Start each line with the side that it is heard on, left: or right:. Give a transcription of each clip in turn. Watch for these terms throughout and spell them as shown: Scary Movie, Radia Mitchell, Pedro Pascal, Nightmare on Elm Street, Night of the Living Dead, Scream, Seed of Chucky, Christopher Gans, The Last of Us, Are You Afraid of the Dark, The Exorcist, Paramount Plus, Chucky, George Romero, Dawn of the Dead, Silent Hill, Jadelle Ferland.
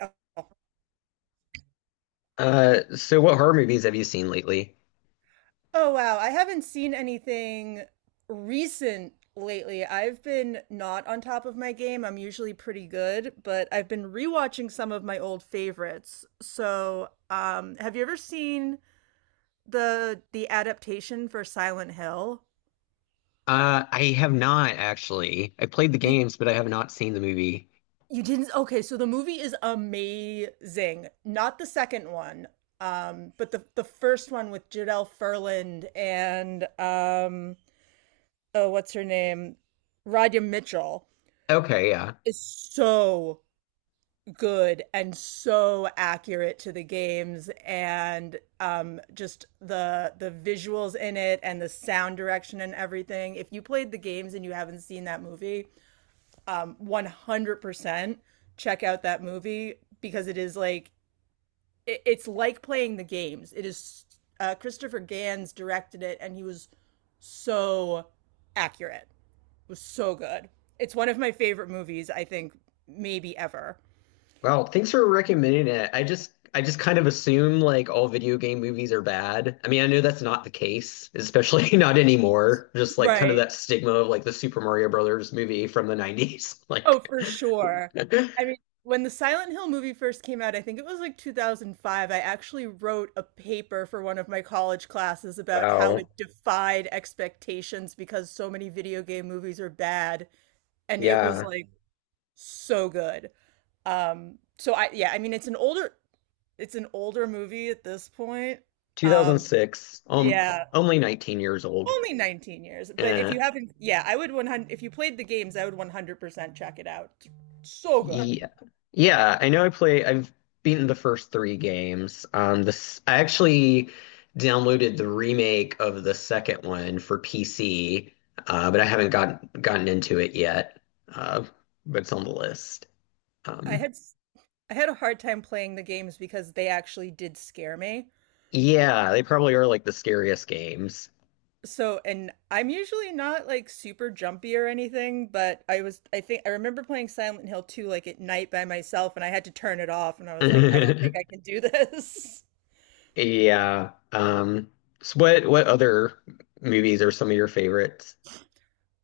right: Oh.
left: So what horror movies have you seen lately?
right: Oh, wow. I haven't seen anything recent lately. I've been not on top of my game. I'm usually pretty good, but I've been rewatching some of my old favorites. So, have you ever seen the adaptation for Silent Hill?
left: I have not actually. I played the
right: Did,
left: games, but I have not seen the movie.
right: you didn't? Okay, so the movie is amazing. Not the second one, but the first one with Jadelle Ferland and oh, what's her name? Radia Mitchell
left: Okay, yeah.
right: is so good and so accurate to the games, and just the visuals in it and the sound direction and everything. If you played the games and you haven't seen that movie, 100% check out that movie because it is like it's like playing the games. It is Christopher Gans directed it, and he was so accurate. It was so good. It's one of my favorite movies, I think, maybe ever.
left: Well, thanks for recommending it. I just kind of assume like all video game movies are bad. I mean, I know that's not the case, especially not anymore. Just like kind of
right: Right.
left: that stigma of like the Super Mario Brothers movie from the 90s.
right: Oh,
left: Like
right: for sure. I mean, when the Silent Hill movie first came out, I think it was like 2005, I actually wrote a paper for one of my college classes about how
left: wow.
right: it defied expectations because so many video game movies are bad, and it was
left: Yeah.
right: like so good. So I yeah, I mean it's an older, it's an older movie at this point. Um,
left: 2006.
right: yeah.
left: Only 19 years old.
right: Only 19 years, but if
left: Eh,
right: you haven't, yeah, I would 100, if you played the games, I would 100% check it out. So good.
left: yeah. Yeah, I know I've beaten the first three games. This I actually downloaded the remake of the second one for PC, but I haven't gotten into it yet. Uh, but it's on the list.
right: I
left: Um
right: had s- I had a hard time playing the games because they actually did scare me.
left: yeah, they probably are like the scariest games.
right: So, and I'm usually not like super jumpy or anything, but I was, I think I remember playing Silent Hill 2 like at night by myself and I had to turn it off and I was like, I don't think I can do this.
left: Yeah. So what other movies are some of your favorites?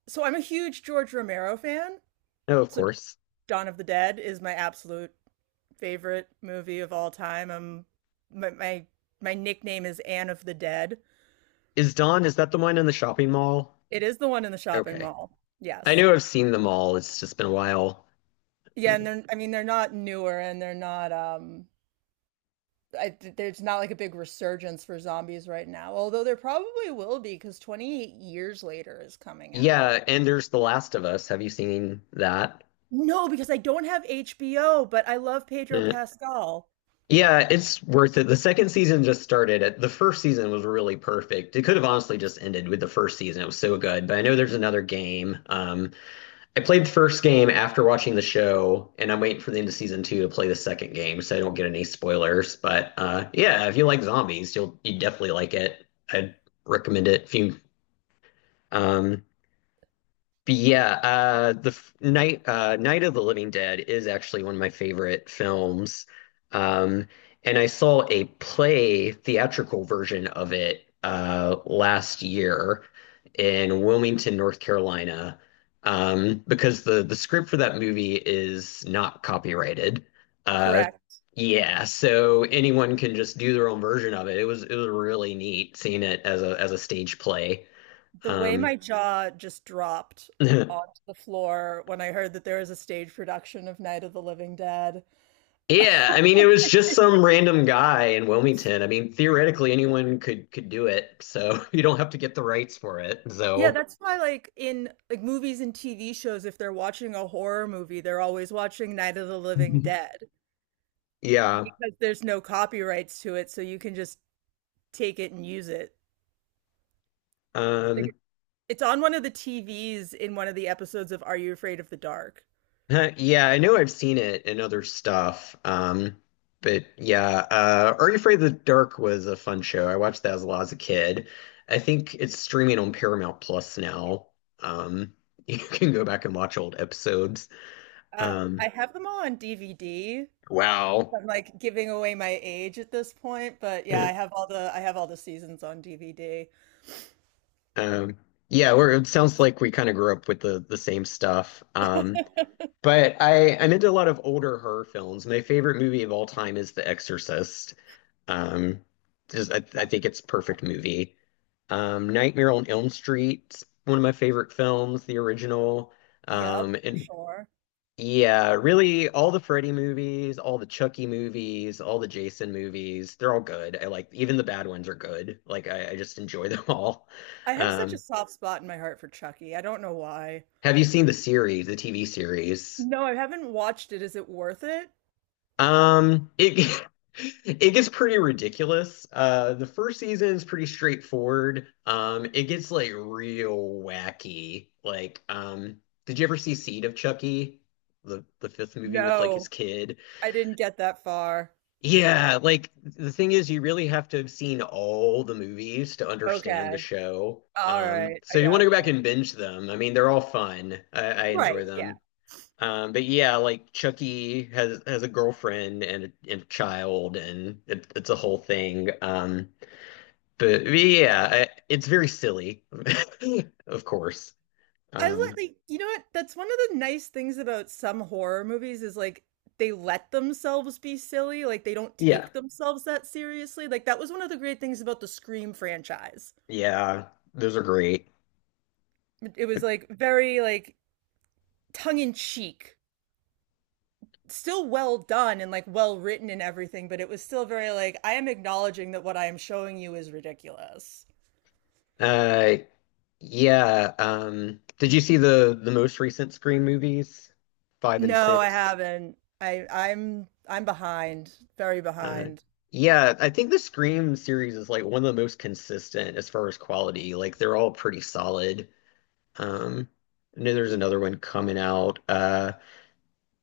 right: So, I'm a huge George Romero fan.
left: Oh, of
right: So,
left: course.
right: Dawn of the Dead is my absolute favorite movie of all time. My, my my nickname is Anne of the Dead.
left: Is Dawn, is that the one in the shopping mall?
right: It is the one in the shopping
left: Okay.
right: mall.
left: I
right: Yes.
left: know I've seen them all. It's just been a while.
right: Yeah, and they're, I mean they're not newer and they're not there's not like a big resurgence for zombies right now. Although there probably will be because 28 years later is coming out.
left: Yeah, and there's The Last of Us. Have you seen that?
right: No, because I don't have HBO, but I love Pedro
left: Eh.
right: Pascal.
left: Yeah, it's worth it. The second season just started. It- The first season was really perfect. It could have honestly just ended with the first season. It was so good. But I know there's another game. I played the first game after watching the show, and I'm waiting for the end of season two to play the second game, so I don't get any spoilers. But yeah, if you like zombies, you definitely like it. I'd recommend it if you um, but yeah, the f- Night Night of the Living Dead is actually one of my favorite films, um, and I saw a play theatrical version of it last year in Wilmington, North Carolina, because the script for that movie is not copyrighted. Uh,
right: Correct.
left: yeah, so anyone can just do their own version of it. It was really neat seeing it as a stage play.
right: The way
left: Um,
right: my jaw just dropped onto the floor when I heard that there was a stage production of Night of the Living Dead.
left: Yeah, I mean it was just some random guy in Wilmington. I mean theoretically anyone could do it. So you don't have to get the rights for it.
right: Yeah,
left: So
right: that's why like in like movies and TV shows, if they're watching a horror movie, they're always watching Night of the Living Dead
left: yeah.
right: because there's no copyrights to it, so you can just take it and use it.
left: Um
right: Like, it's on one of the TVs in one of the episodes of Are You Afraid of the Dark?
left: yeah, I know I've seen it in other stuff. But yeah, Are You Afraid of the Dark was a fun show. I watched that as a lot as a kid. I think it's streaming on Paramount Plus now. Um you can go back and watch old episodes.
right: I
left: Um
right: have them all on DVD.
left: wow.
right: I'm like giving away my age at this point, but yeah,
left: Yeah.
right: I have all the, I have all the seasons on DVD.
left: Um, it sounds like we kind of grew up with the same stuff. But I'm into a lot of older horror films. My favorite movie of all time is The Exorcist. Um, just I think it's a perfect movie. Nightmare on Elm Street, one of my favorite films, the original.
right: Yep, for
left: And
right: sure.
left: Yeah, really all the Freddy movies, all the Chucky movies, all the Jason movies, they're all good. I like even the bad ones are good. Like I just enjoy them all.
right: I have such a
left: Um,
right: soft spot in my heart for Chucky. I don't know why.
left: Have you seen the series, the TV series?
right: No, I haven't watched it. Is it worth it?
left: It it gets pretty ridiculous. The first season is pretty straightforward. It gets like real wacky. Like, did you ever see Seed of Chucky? The fifth movie with like his
right: No,
left: kid.
right: I didn't get that far.
left: Yeah, like the thing is you really have to have seen all the movies to understand the
right: Okay.
left: show.
right: All right.
left: So
right: I
left: if you want to go
right: gotcha.
left: back and binge them. I mean, they're all fun. I enjoy
right: Right. Yeah.
left: them. But yeah, like Chucky has a girlfriend and a child, and it's a whole thing. But yeah, it's very silly, of course.
right: I let,
left: Um,
right: like, you know what? That's one of the nice things about some horror movies is like they let themselves be silly, like they don't
left: yeah,
right: take themselves that seriously. Like that was one of the great things about the Scream franchise.
left: yeah, those are great.
right: It was like very like tongue in cheek, still well done and like well written and everything, but it was still very like I am acknowledging that what I am showing you is ridiculous.
left: Uh, yeah. Did you see the most recent Scream movies, five and
right: No, I
left: six?
right: haven't. I'm behind, very
left: Uh,
right: behind.
left: yeah, I think the Scream series is like one of the most consistent as far as quality. Like they're all pretty solid. Um, I know there's another one coming out. Have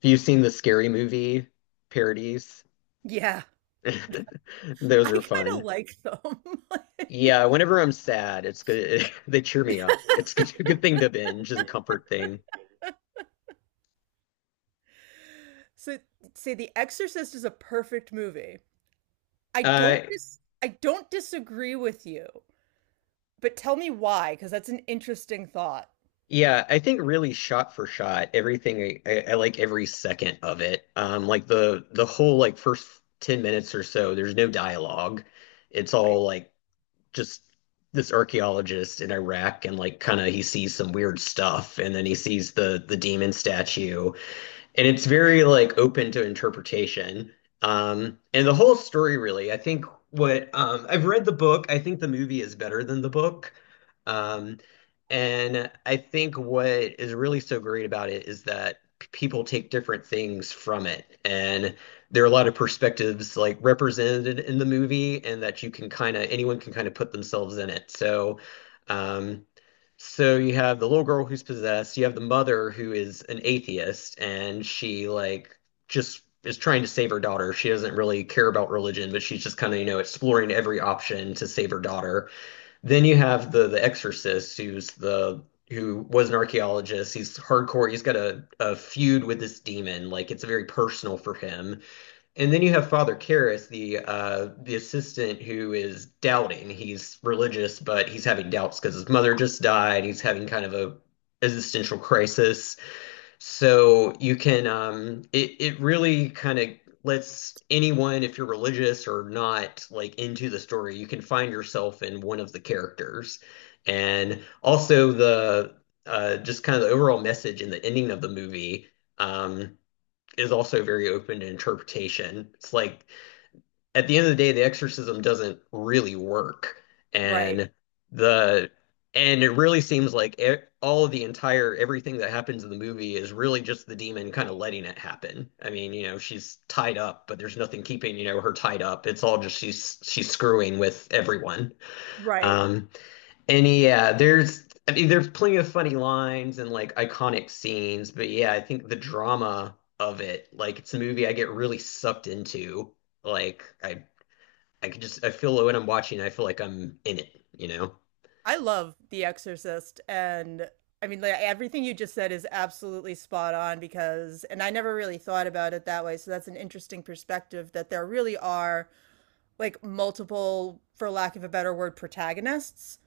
left: you seen the Scary Movie parodies?
right: Yeah,
left: Those
right: I
left: are
right: kind of
left: fun.
right: like them.
left: Yeah,
right: Like,
left: whenever I'm sad, it's good. They cheer me up. It's good, a good thing to binge is a comfort thing.
right: so say The Exorcist is a perfect movie.
left: Uh,
right: I don't disagree with you, but tell me why, because that's an interesting thought.
left: yeah, I think really shot for shot, everything I like every second of it. Like the whole like first 10 minutes or so, there's no dialogue. It's
right: Right.
left: all like just this archaeologist in Iraq and like kind of he sees some weird stuff and then he sees the demon statue and it's very like open to interpretation. And the whole story really, I think what I've read the book, I think the movie is better than the book. Um, and I think what is really so great about it is that people take different things from it. And there are a lot of perspectives like represented in the movie, and that you can kind of, anyone can kind of put themselves in it. So, um, so you have the little girl who's possessed, you have the mother who is an atheist, and she like just is trying to save her daughter. She doesn't really care about religion, but she's just kind of, you know, exploring every option to save her daughter. Then you have the exorcist who's the who was an archaeologist. He's hardcore. He's got a feud with this demon. Like it's very personal for him. And then you have Father Karras, the assistant who is doubting. He's religious, but he's having doubts because his mother just died. He's having kind of a existential crisis. So you can it really kind of lets anyone, if you're religious or not, like into the story, you can find yourself in one of the characters. And also the just kind of the overall message in the ending of the movie. Um, is also very open to interpretation. It's like at the end of the day, the exorcism doesn't really work,
right: Right.
left: and the and it really seems like e all of the entire everything that happens in the movie is really just the demon kind of letting it happen. I mean, you know, she's tied up, but there's nothing keeping, you know, her tied up. It's all just she's screwing with everyone.
right: Right.
left: Um, and yeah, there's I mean there's plenty of funny lines and like iconic scenes, but yeah, I think the drama of it, like it's a movie I get really sucked into. Like I could just I feel when I'm watching, I feel like I'm in it, you know?
right: I love The Exorcist, and I mean like everything you just said is absolutely spot on because, and I never really thought about it that way, so that's an interesting perspective that there really are like multiple, for lack of a better word, protagonists,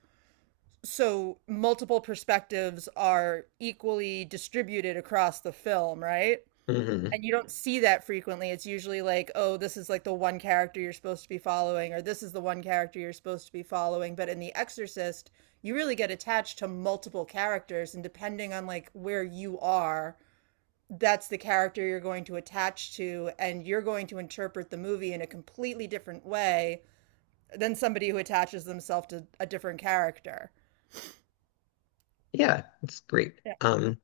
right: so multiple perspectives are equally distributed across the film, right?
left: Hmm.
right: And you don't see that frequently. It's usually like, oh, this is like the one character you're supposed to be following, or this is the one character you're supposed to be following. But in The Exorcist, you really get attached to multiple characters, and depending on like where you are, that's the character you're going to attach to, and you're going to interpret the movie in a completely different way than somebody who attaches themselves to a different character
left: Yeah, it's great.